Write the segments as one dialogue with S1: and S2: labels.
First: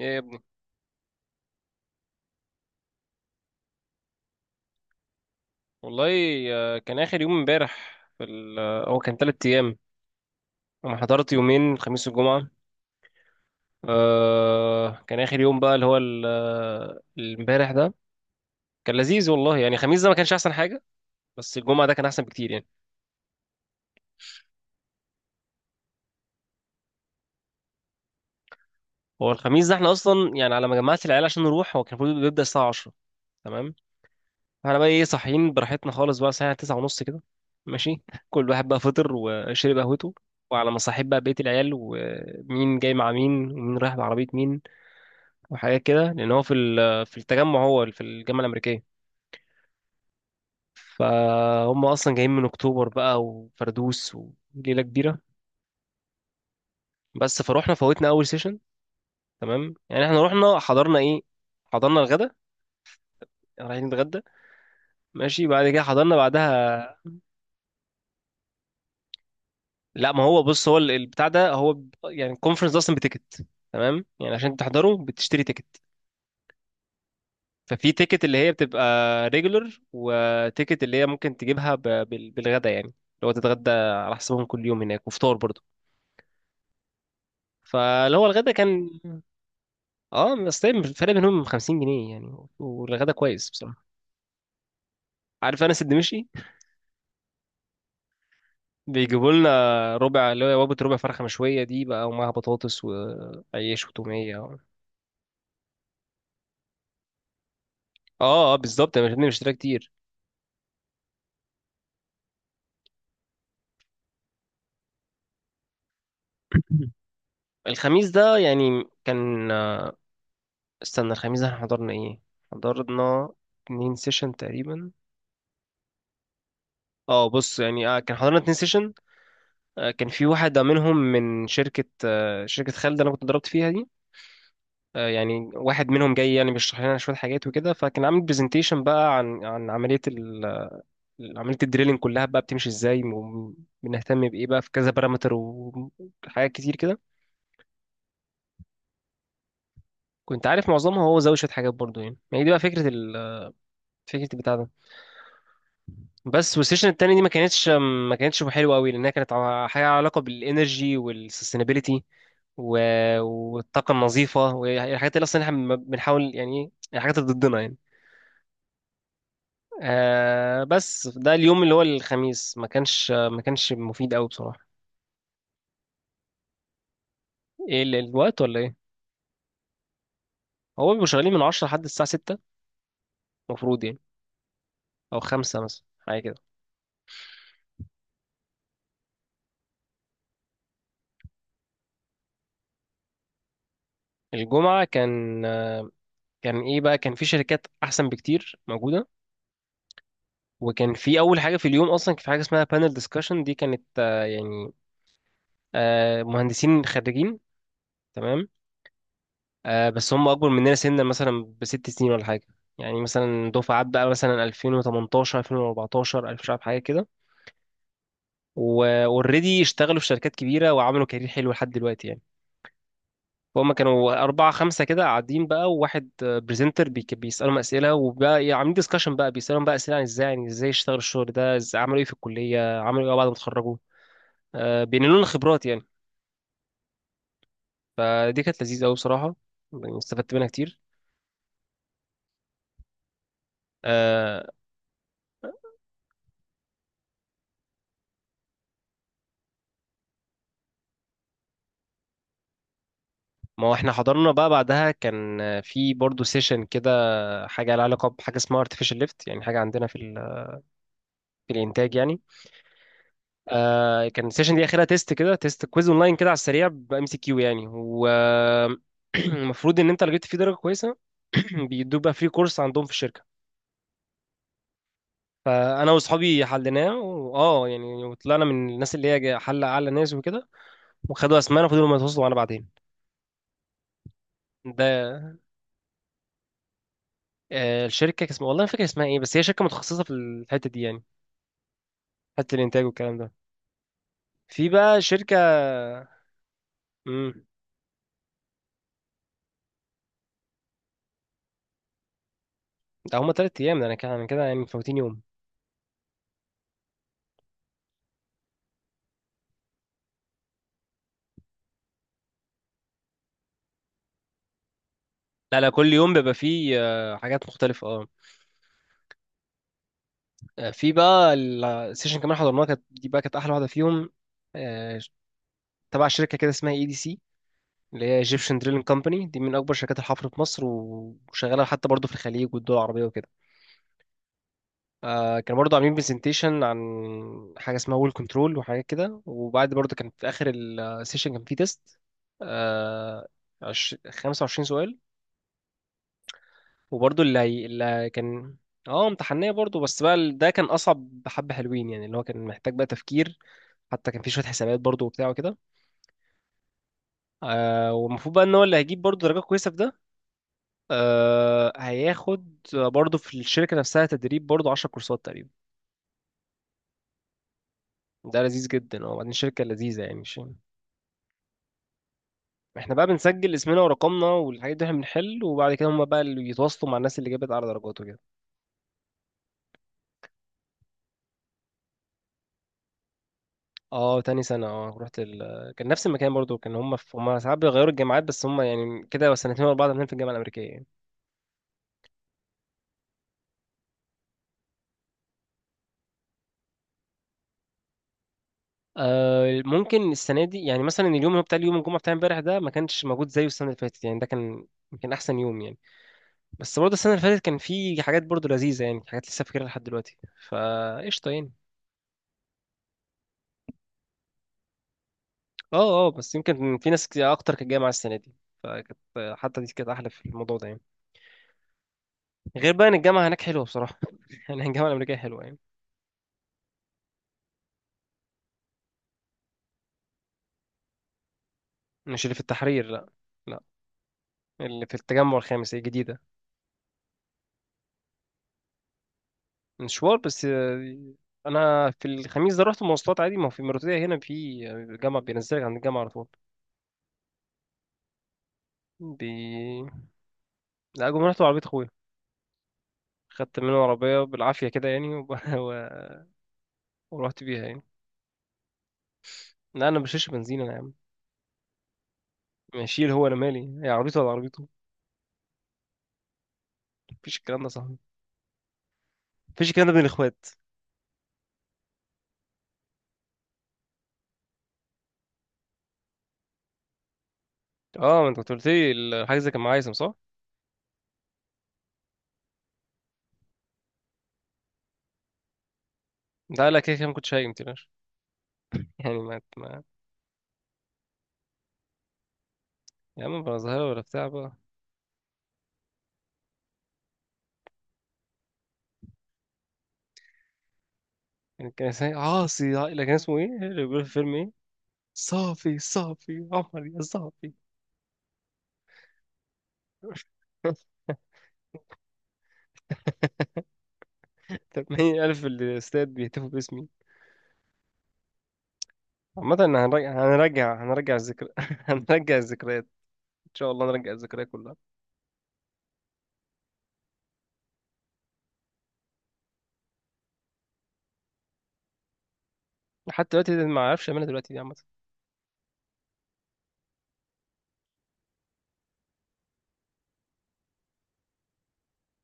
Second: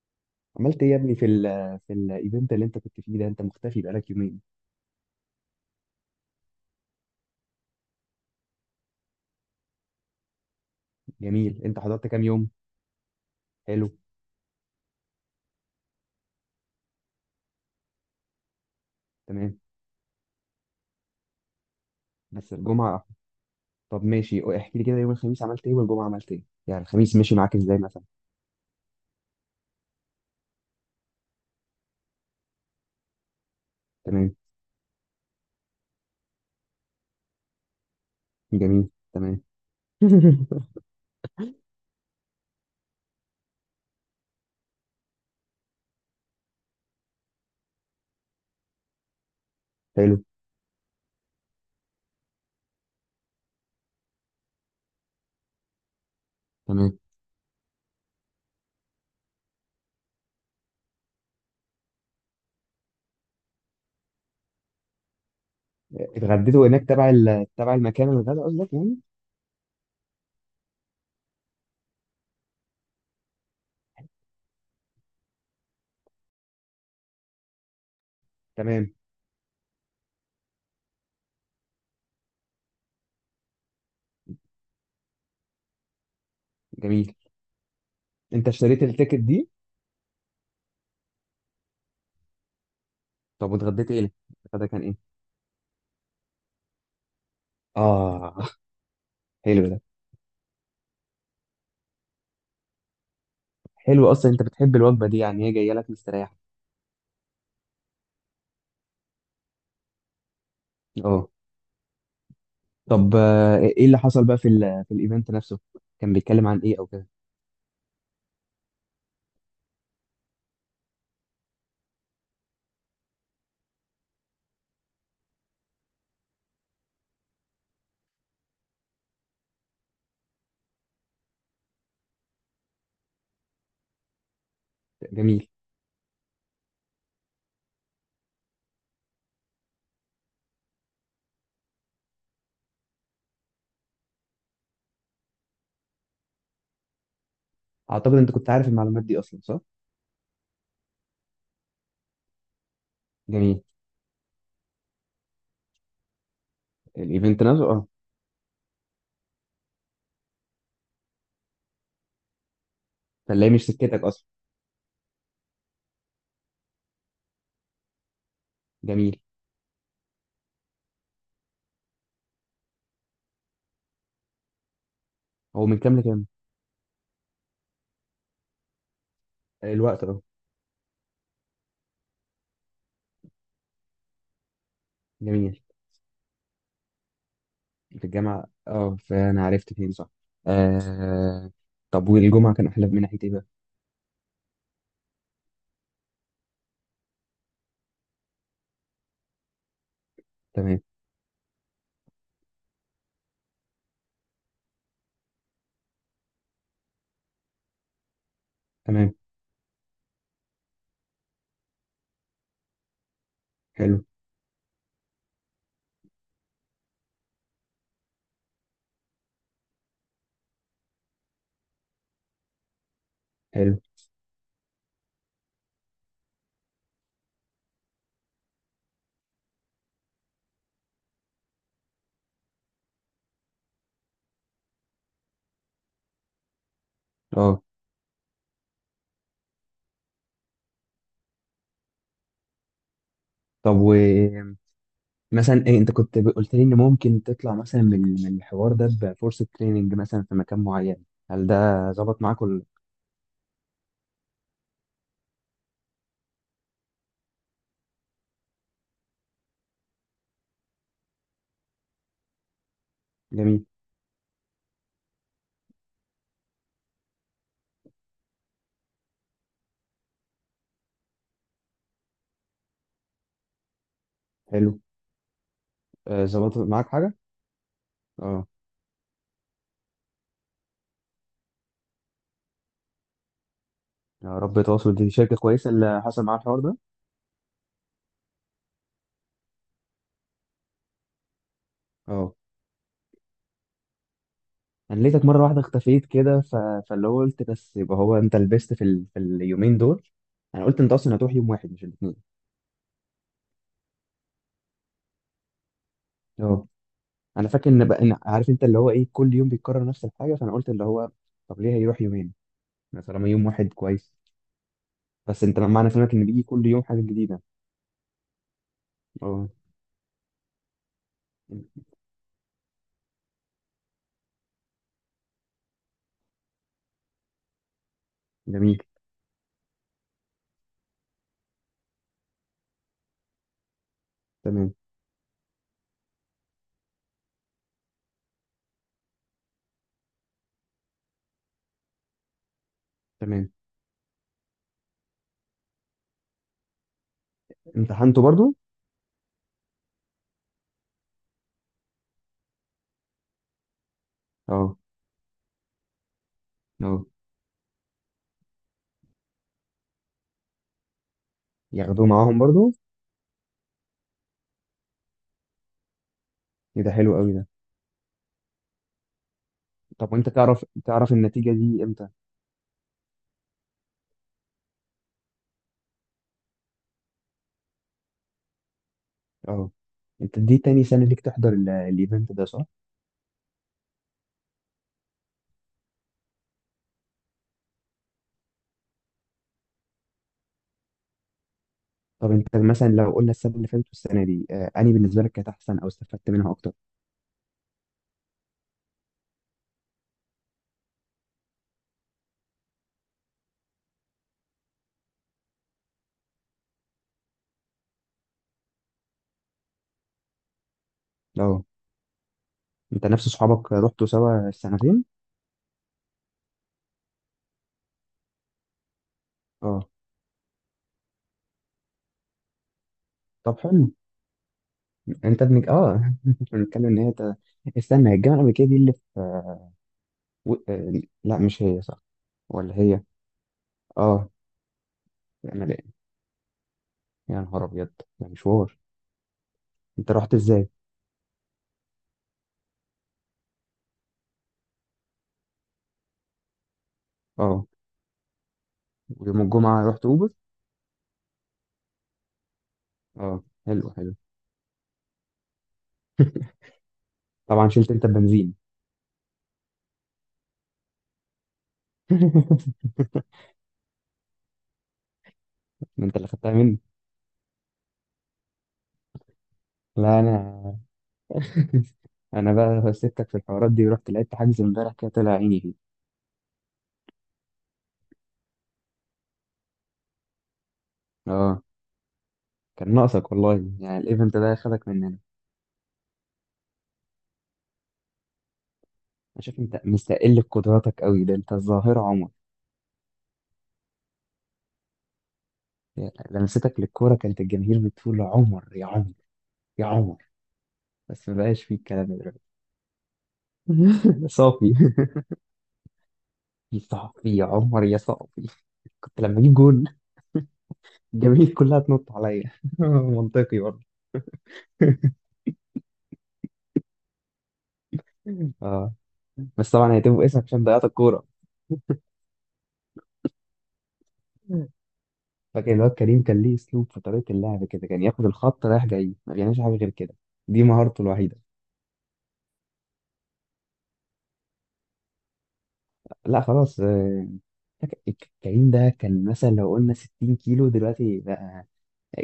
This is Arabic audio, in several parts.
S1: ايه يا ابني؟
S2: عملت ايه يا ابني في الايفنت اللي انت كنت فيه ده، انت مختفي بقالك يومين؟
S1: والله كان اخر يوم امبارح هو كان 3 ايام. انا حضرت
S2: جميل.
S1: يومين،
S2: انت
S1: الخميس
S2: حضرت كام
S1: والجمعه.
S2: يوم؟ حلو.
S1: كان اخر يوم بقى اللي هو الامبارح ده. كان لذيذ
S2: تمام.
S1: والله، يعني الخميس ده ما كانش احسن حاجه. بس الجمعه ده كان احسن بكتير
S2: بس
S1: يعني.
S2: الجمعة. طب ماشي، احكي لي كده، يوم الخميس عملت ايه والجمعة عملت ايه؟ يعني الخميس مشي معاك ازاي مثلا؟
S1: هو الخميس ده احنا اصلا، يعني على ما جمعت العيال عشان نروح، هو كان المفروض بيبدا الساعه 10. تمام.
S2: تمام.
S1: احنا بقى ايه، صاحيين براحتنا خالص بقى الساعه 9 ونص كده، ماشي. كل واحد بقى
S2: جميل.
S1: فطر
S2: تمام.
S1: وشرب قهوته، وعلى ما صاحب بقى بيت العيال، ومين جاي مع مين ومين رايح بعربيه مين، وحاجات كده. لان هو في التجمع، هو في الجامعه الامريكيه.
S2: حلو.
S1: فهم اصلا جايين من اكتوبر بقى، وفردوس، وليله كبيره.
S2: تمام.
S1: بس فروحنا فوتنا اول سيشن. تمام يعني احنا رحنا حضرنا ايه؟ حضرنا الغدا، رايحين نتغدى. ماشي، بعد كده حضرنا
S2: اتغديتوا
S1: بعدها.
S2: هناك تبع المكان، الغدا قصدك يعني؟
S1: لا، ما هو بص، هو البتاع ده هو يعني الكونفرنس ده اصلا بتيكت. تمام، يعني عشان تحضره بتشتري تيكت. ففي تيكت اللي هي بتبقى
S2: تمام.
S1: ريجولر، وتيكت اللي هي ممكن تجيبها بالغدا، يعني اللي هو تتغدى على حسابهم كل يوم هناك، وفطار برضه.
S2: جميل.
S1: فاللي هو
S2: انت
S1: الغدا
S2: اشتريت
S1: كان،
S2: التيكت دي؟
S1: اه بس طيب الفرق بينهم 50 جنيه يعني، والغدا كويس
S2: طب
S1: بصراحه.
S2: واتغديت ايه؟ الغدا كان ايه؟
S1: عارف انس الدمشقي؟
S2: اه،
S1: بيجيبوا لنا
S2: حلو ده.
S1: ربع، اللي هي وجبه ربع فرخه مشويه دي بقى، ومعاها بطاطس وعيش
S2: حلو، اصلا
S1: وتوميه
S2: انت
S1: و...
S2: بتحب الوجبة دي، يعني هي جاية لك مستريح.
S1: اه اه، بالظبط، انا مش مشتريها كتير.
S2: اه. طب، ايه اللي حصل بقى في في الايفنت نفسه؟ كان بيتكلم عن ايه او كده؟
S1: الخميس ده يعني كان، استنى، الخميس ده احنا حضرنا ايه؟ حضرنا 2 سيشن تقريبا. اه بص يعني، كان حضرنا 2 سيشن. كان في واحد منهم من شركة، شركة خالد اللي انا كنت ضربت فيها دي.
S2: جميل.
S1: يعني واحد منهم جاي يعني بيشرح لنا شويه حاجات وكده، فكان عامل برزنتيشن بقى عن عمليه عمليه الدريلينج كلها بقى بتمشي ازاي، وبنهتم بايه بقى، في كذا بارامتر وحاجات كتير كده.
S2: اعتقد انت كنت عارف المعلومات دي اصلا، صح؟
S1: كنت عارف معظمها، هو زود شويه حاجات برضو، يعني ما هي دي بقى فكره
S2: جميل.
S1: فكره البتاع ده. بس والسيشن التاني دي ما
S2: الايفنت
S1: كانتش
S2: نفسه، اه.
S1: ما كانتش حلوه قوي، لانها كانت حاجه علاقه بالانرجي والسستينابيلتي و...
S2: فاللي مش
S1: والطاقه
S2: سكتك اصلا.
S1: النظيفه، والحاجات اللي اصلا احنا بنحاول، يعني إيه، الحاجات اللي ضدنا يعني.
S2: جميل.
S1: بس ده اليوم اللي هو الخميس ما كانش مفيد قوي بصراحة.
S2: هو من كام لكام؟
S1: ايه الوقت ولا ايه؟
S2: الوقت، اه.
S1: هو بيبقوا شغالين من 10 لحد الساعة 6، المفروض يعني، او
S2: جميل،
S1: 5 مثلا، حاجة كده.
S2: في الجامعه، اه، فانا عرفت فين، صح. آه. طب والجمعه كان احلى من ناحيه ايه بقى؟
S1: الجمعة كان، كان ايه بقى، كان في شركات احسن بكتير موجودة.
S2: تمام.
S1: وكان في اول حاجة في اليوم اصلا، كان في حاجة اسمها بانل ديسكشن، دي كانت، يعني مهندسين خريجين. تمام،
S2: تمام.
S1: بس هم اكبر مننا سنا مثلا بست سنين ولا حاجة. يعني مثلا دفعات
S2: حلو.
S1: بقى مثلا 2018، 2014، مش عارف، حاجة كده. واوريدي اشتغلوا في شركات كبيره وعملوا كارير حلو لحد دلوقتي يعني. فهم
S2: حلو.
S1: كانوا أربعة خمسة كده قاعدين بقى، وواحد بريزنتر بيسألهم أسئلة، وبقى يعني عاملين ديسكشن بقى، بيسألهم بقى أسئلة عن إزاي، يعني إزاي اشتغلوا الشغل ده، إزاي عملوا إيه في الكلية، عملوا إيه بعد ما اتخرجوا. بينقلوا لنا خبرات يعني.
S2: اه.
S1: فدي كانت لذيذة أوي بصراحة، يعني استفدت منها كتير.
S2: طب،
S1: آه
S2: ومثلا إيه؟ انت كنت قلت لي ان ممكن تطلع مثلا من الحوار ده بفرصه تريننج مثلا في مكان معين، هل ده ظبط معاك؟
S1: ما هو احنا حضرنا بقى، بعدها كان في برضه سيشن كده، حاجة لها علاقة بحاجة اسمها artificial lift، يعني حاجة عندنا في الإنتاج يعني.
S2: جميل.
S1: كان السيشن دي اخرها تيست كده، تيست كويز اونلاين كده على السريع، بام سي كيو يعني، والمفروض ان انت لو جبت فيه درجه كويسه، بيدوك بقى فري كورس عندهم في الشركه.
S2: حلو.
S1: فانا واصحابي
S2: ظبطت معاك
S1: حليناه،
S2: حاجة؟
S1: واه يعني، وطلعنا
S2: اه.
S1: من الناس اللي هي حل اعلى ناس وكده، وخدوا اسمائنا، وفضلوا ما يتواصلوا معانا بعدين
S2: يا رب تواصل، دي
S1: ده.
S2: شركة كويسة اللي حصل معاها الحوار ده.
S1: الشركه كان اسمها والله ما فاكر اسمها ايه، بس هي شركه متخصصه في الحته دي يعني،
S2: اه.
S1: حته الانتاج والكلام ده، في بقى
S2: انا لقيتك مرة
S1: شركه.
S2: واحدة اختفيت كده، فاللي هو
S1: امم
S2: قلت بس، يبقى هو انت لبست في اليومين دول. انا قلت انت اصلا هتروح يوم واحد، مش الاثنين.
S1: ده هما 3 ايام، ده انا كده أنا كده يعني مفوتين يوم.
S2: اه، انا فاكر ان بقى، إن عارف انت اللي هو ايه، كل يوم بيتكرر نفس الحاجة، فانا قلت اللي هو طب ليه هيروح يومين؟ ما طالما يوم واحد كويس. بس انت
S1: لا لا،
S2: معنى
S1: كل يوم
S2: كلامك ان
S1: بيبقى
S2: بيجي كل
S1: فيه،
S2: يوم حاجة جديدة.
S1: حاجات مختلفة، اه.
S2: اه.
S1: في بقى السيشن كمان حضرناها، كانت دي بقى كانت أحلى واحدة فيهم. آه، تبع شركة كده اسمها اي دي سي، اللي هي ايجيبشن
S2: جميل.
S1: دريلينج كومباني، دي من أكبر شركات الحفر في مصر، وشغالة حتى برضه في الخليج والدول العربية وكده.
S2: تمام.
S1: كانوا برضه عاملين برزنتيشن عن حاجة اسمها وول كنترول وحاجات كده. وبعد برضه كان في آخر السيشن كان فيه تيست
S2: تمام.
S1: 25 سؤال. وبرضه اللي
S2: امتحنته برضو؟
S1: كان، اه، امتحانية برضه. بس بقى ده كان أصعب حبة، حلوين يعني، اللي هو كان محتاج بقى تفكير، حتى كان في شوية
S2: اه.
S1: حسابات برضه وبتاع وكده.
S2: اه.
S1: والمفروض بقى إن هو اللي هيجيب برضه درجة كويسة في ده،
S2: ياخدوه معاهم
S1: هياخد
S2: برضو؟
S1: برضه في الشركة نفسها تدريب برضه 10 كورسات تقريبا.
S2: إيه ده حلو قوي ده.
S1: ده لذيذ جدا، اه، وبعدين شركة لذيذة
S2: طب،
S1: يعني،
S2: وانت
S1: مش...
S2: تعرف النتيجة دي امتى؟
S1: احنا بقى بنسجل اسمنا ورقمنا والحاجات دي، احنا بنحل، وبعد كده هما بقى اللي يتواصلوا مع الناس اللي جابت أعلى درجات وكده.
S2: اه. انت دي تاني سنة ليك تحضر الايفنت ده، صح؟
S1: اه، تاني سنة، اه، رحت كان نفس المكان برضو، كان هم ساعات بيغيروا الجامعات، بس هم يعني كده سنتين ورا بعض عاملين في الجامعة الأمريكية يعني.
S2: طب، انت مثلا لو قلنا السنة اللي فاتت والسنة دي، انهي بالنسبة لك كانت احسن او استفدت منها اكتر؟
S1: ممكن السنة دي يعني، مثلا اليوم اللي هو بتاع اليوم الجمعة بتاع امبارح ده، ما كانش موجود زيه السنة اللي فاتت يعني، ده كان يمكن أحسن يوم يعني. بس برضه السنة اللي فاتت كان في حاجات برضه لذيذة يعني، حاجات لسه فاكرها لحد دلوقتي، فقشطة يعني.
S2: اه. انت نفس صحابك رحتوا سوا السنتين؟
S1: اه اه، بس يمكن في ناس كتير أكتر كانت جاية مع السنة دي، فكانت، حتى دي كانت
S2: اه.
S1: أحلى في الموضوع ده يعني. غير بقى إن الجامعة هناك
S2: طب،
S1: حلوة
S2: حلو.
S1: بصراحة. يعني الجامعة الأمريكية
S2: انت
S1: حلوة يعني.
S2: ابنك، اه. بنتكلم ان هي استنى، هي الجامعة الأمريكية دي اللي في، آه، و... آه، لا، مش هي، صح؟
S1: مش اللي في
S2: ولا
S1: التحرير،
S2: هي؟
S1: لا،
S2: اه.
S1: اللي في التجمع
S2: انا،
S1: الخامس
S2: لا.
S1: الجديدة.
S2: يا نهار ابيض، ده مشوار. انت
S1: مشوار،
S2: رحت
S1: بس،
S2: ازاي؟
S1: أنا في الخميس ده رحت مواصلات عادي، ما هو في المرتدية هنا في جامعة، بينزلك عند الجامعة على طول.
S2: اه.
S1: بي...
S2: ويوم الجمعة رحت اوبر؟
S1: لا، جم رحت بعربية أخويا.
S2: اه،
S1: خدت منه
S2: حلو حلو.
S1: عربية بالعافية كده يعني، ورحت بيها
S2: طبعا
S1: يعني.
S2: شلت انت البنزين.
S1: لا، أنا بشيلش بنزين أنا يا عم، ماشيل. هو أنا مالي، هي عربيته ولا عربيته؟
S2: ما انت اللي خدتها مني.
S1: مفيش الكلام ده يا صاحبي، مفيش الكلام ده بين
S2: لا
S1: الإخوات.
S2: انا. انا بقى سبتك في الحوارات دي ورحت لعبت حجز امبارح، كده طلع عيني فيه.
S1: أه، ما أنت كنت قلت لي الحاجة زي كان معايا صح؟
S2: اه. كان ناقصك والله، يعني الايفنت ده خدك مننا انا.
S1: لا لا، كده كده ما كنتش هايم، متقلقش، يعني ما
S2: شايف انت
S1: ما
S2: مستقل بقدراتك قوي، ده انت الظاهرة عمر.
S1: يا عم بقى، ظاهرة ولا بتاع بقى.
S2: يعني لمستك للكورة كانت الجماهير بتقول عمر يا عمر، يا عمر. بس ما بقاش
S1: يعني
S2: فيه
S1: كان
S2: الكلام
S1: اسمه،
S2: ده دلوقتي.
S1: اه، سي، لا، كان اسمه ايه اللي بيقول في الفيلم، ايه؟
S2: صافي.
S1: صافي، صافي
S2: يا
S1: عمر يا
S2: صافي يا
S1: صافي.
S2: عمر يا صافي. كنت لما اجيب جول، الجماهير كلها تنط عليا. منطقي برضه.
S1: 80,000 الاستاد بيهتفوا باسمي.
S2: اه.
S1: عامة،
S2: بس طبعا هيتم
S1: هنرجع
S2: اسمك عشان
S1: هنرجع
S2: ضيعت
S1: هنرجع
S2: الكوره.
S1: الذكر هنرجع الذكريات. ان شاء الله نرجع الذكريات
S2: مم.
S1: كلها.
S2: فاكر الواد كريم؟ كان ليه اسلوب في طريقه اللعب كده، كان ياخد الخط رايح جاي، ما بيعملش حاجه غير كده، دي مهارته الوحيده.
S1: حتى دلوقتي ده ما اعرفش اعملها دلوقتي دي، عامة.
S2: لا خلاص. فاكر- كريم ده كان مثلا لو قلنا 60 كيلو دلوقتي بقى،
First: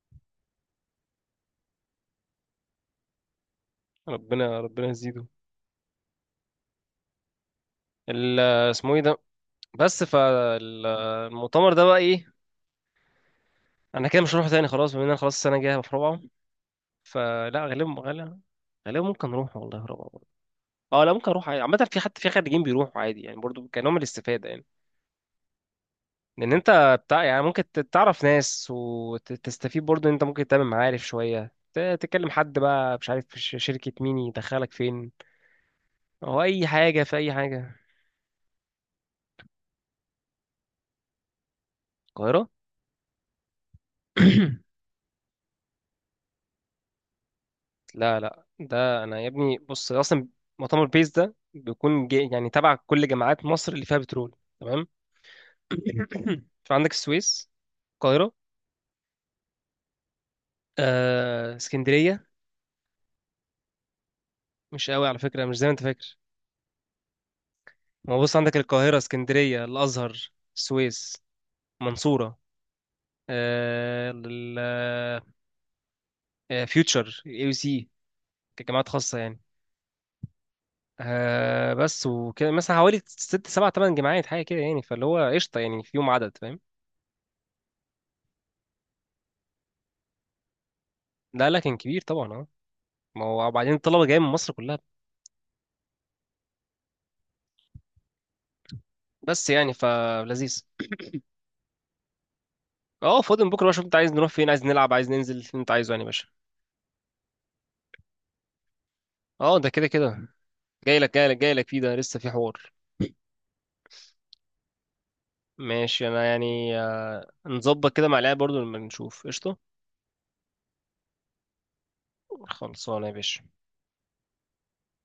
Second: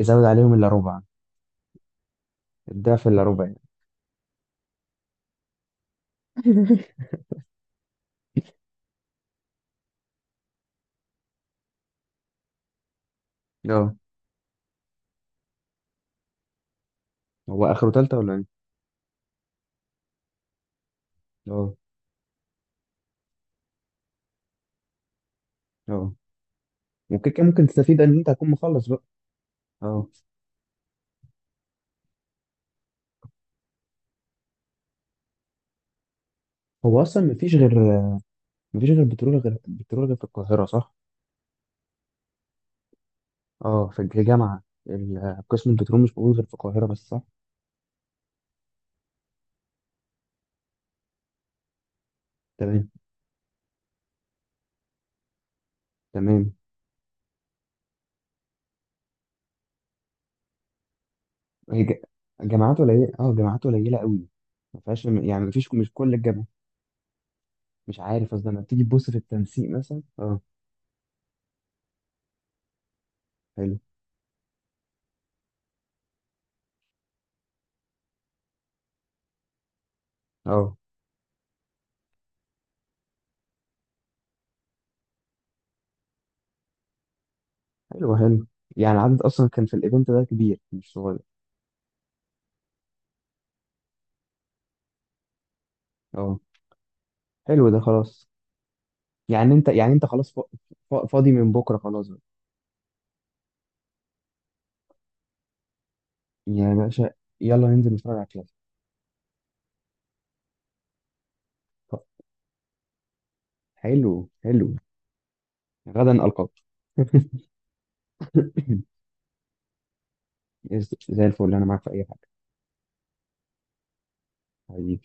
S2: زود عليهم الا ربع. الضعف الا ربع يعني.
S1: ربنا ربنا يزيده. ال- اسمه ايه ده؟ بس فالمؤتمر ده بقى ايه؟
S2: اه.
S1: انا كده مش هروح تاني خلاص، بما ان انا خلاص السنة الجاية هبقى في رابعة، فلا،
S2: هو اخره
S1: غالبا
S2: تالتة ولا
S1: غالبا
S2: ايه؟
S1: غالبا ممكن نروح والله في رابعة. اه، لا ممكن اروح عادي،
S2: اه.
S1: عامه في خريجين بيروحوا عادي يعني، برضو كنوع من الاستفاده يعني.
S2: اه.
S1: لان انت بتاع
S2: ممكن
S1: يعني،
S2: كان
S1: ممكن
S2: ممكن تستفيد ان
S1: تعرف
S2: انت هتكون
S1: ناس
S2: مخلص بقى.
S1: وتستفيد
S2: اه.
S1: برضو، ان انت ممكن تعمل معارف شويه، تكلم حد بقى، مش عارف في شركه مين يدخلك فين، او اي حاجه
S2: هو
S1: في
S2: اصلا
S1: اي
S2: مفيش
S1: حاجه.
S2: غير مفيش غير بترول غير في القاهرة، صح؟
S1: القاهره.
S2: اه. في، هي جامعة، قسم البترول مش موجود غير في القاهرة بس، صح؟
S1: لا لا، ده انا يا ابني بص اصلا، مؤتمر بيس ده بيكون جي يعني تبع
S2: تمام.
S1: كل جامعات مصر اللي فيها بترول. تمام.
S2: تمام.
S1: فعندك السويس، القاهره،
S2: هي
S1: اسكندريه.
S2: جامعات قليلة، اه، جامعات قليلة قوي. ما
S1: مش
S2: فيهاش
S1: قوي على فكره،
S2: يعني، ما
S1: مش زي ما
S2: فيش
S1: انت
S2: مش كل
S1: فاكر.
S2: الجامعة. مش
S1: ما
S2: عارف،
S1: بص،
S2: اصل
S1: عندك
S2: لما تيجي
S1: القاهرة،
S2: تبص في
S1: اسكندرية،
S2: التنسيق مثلا،
S1: الأزهر،
S2: اه.
S1: السويس، منصورة،
S2: حلو.
S1: آه، ال- فيوتشر، اي يو سي، كجامعات خاصة يعني.
S2: اه.
S1: بس وكده مثلا حوالي ست سبع تمن جامعات، حاجة كده يعني، فاللي هو قشطة يعني، في يوم عدد فاهم.
S2: حلو. حلو. يعني العدد اصلا كان في الايفنت ده كبير، مش صغير.
S1: لا لا، كان كبير طبعا، اه، ما هو وبعدين الطلبة جاية من مصر كلها.
S2: اه. حلو ده، خلاص.
S1: بس
S2: يعني انت
S1: يعني
S2: يعني انت خلاص
S1: فلذيذ.
S2: فاضي من بكرة، خلاص بقى.
S1: اه فاضي من بكرة بقى، شوف انت عايز نروح فين، عايز نلعب، عايز ننزل، اللي انت عايزه يعني يا باشا.
S2: يا باشا. يلا ننزل نتفرج على الكلاسيكو.
S1: اه، ده كده كده، جاي لك جاي لك جاي لك فيه، ده
S2: طب،
S1: لسه في حوار.
S2: حلو حلو.
S1: ماشي،
S2: غدا
S1: انا
S2: القاك.
S1: يعني، نظبط كده مع العيال برضو لما نشوف، قشطه،
S2: زي الفل، انا معاك في اي حاجة.
S1: خلصانه يا باشا.
S2: حبيبي.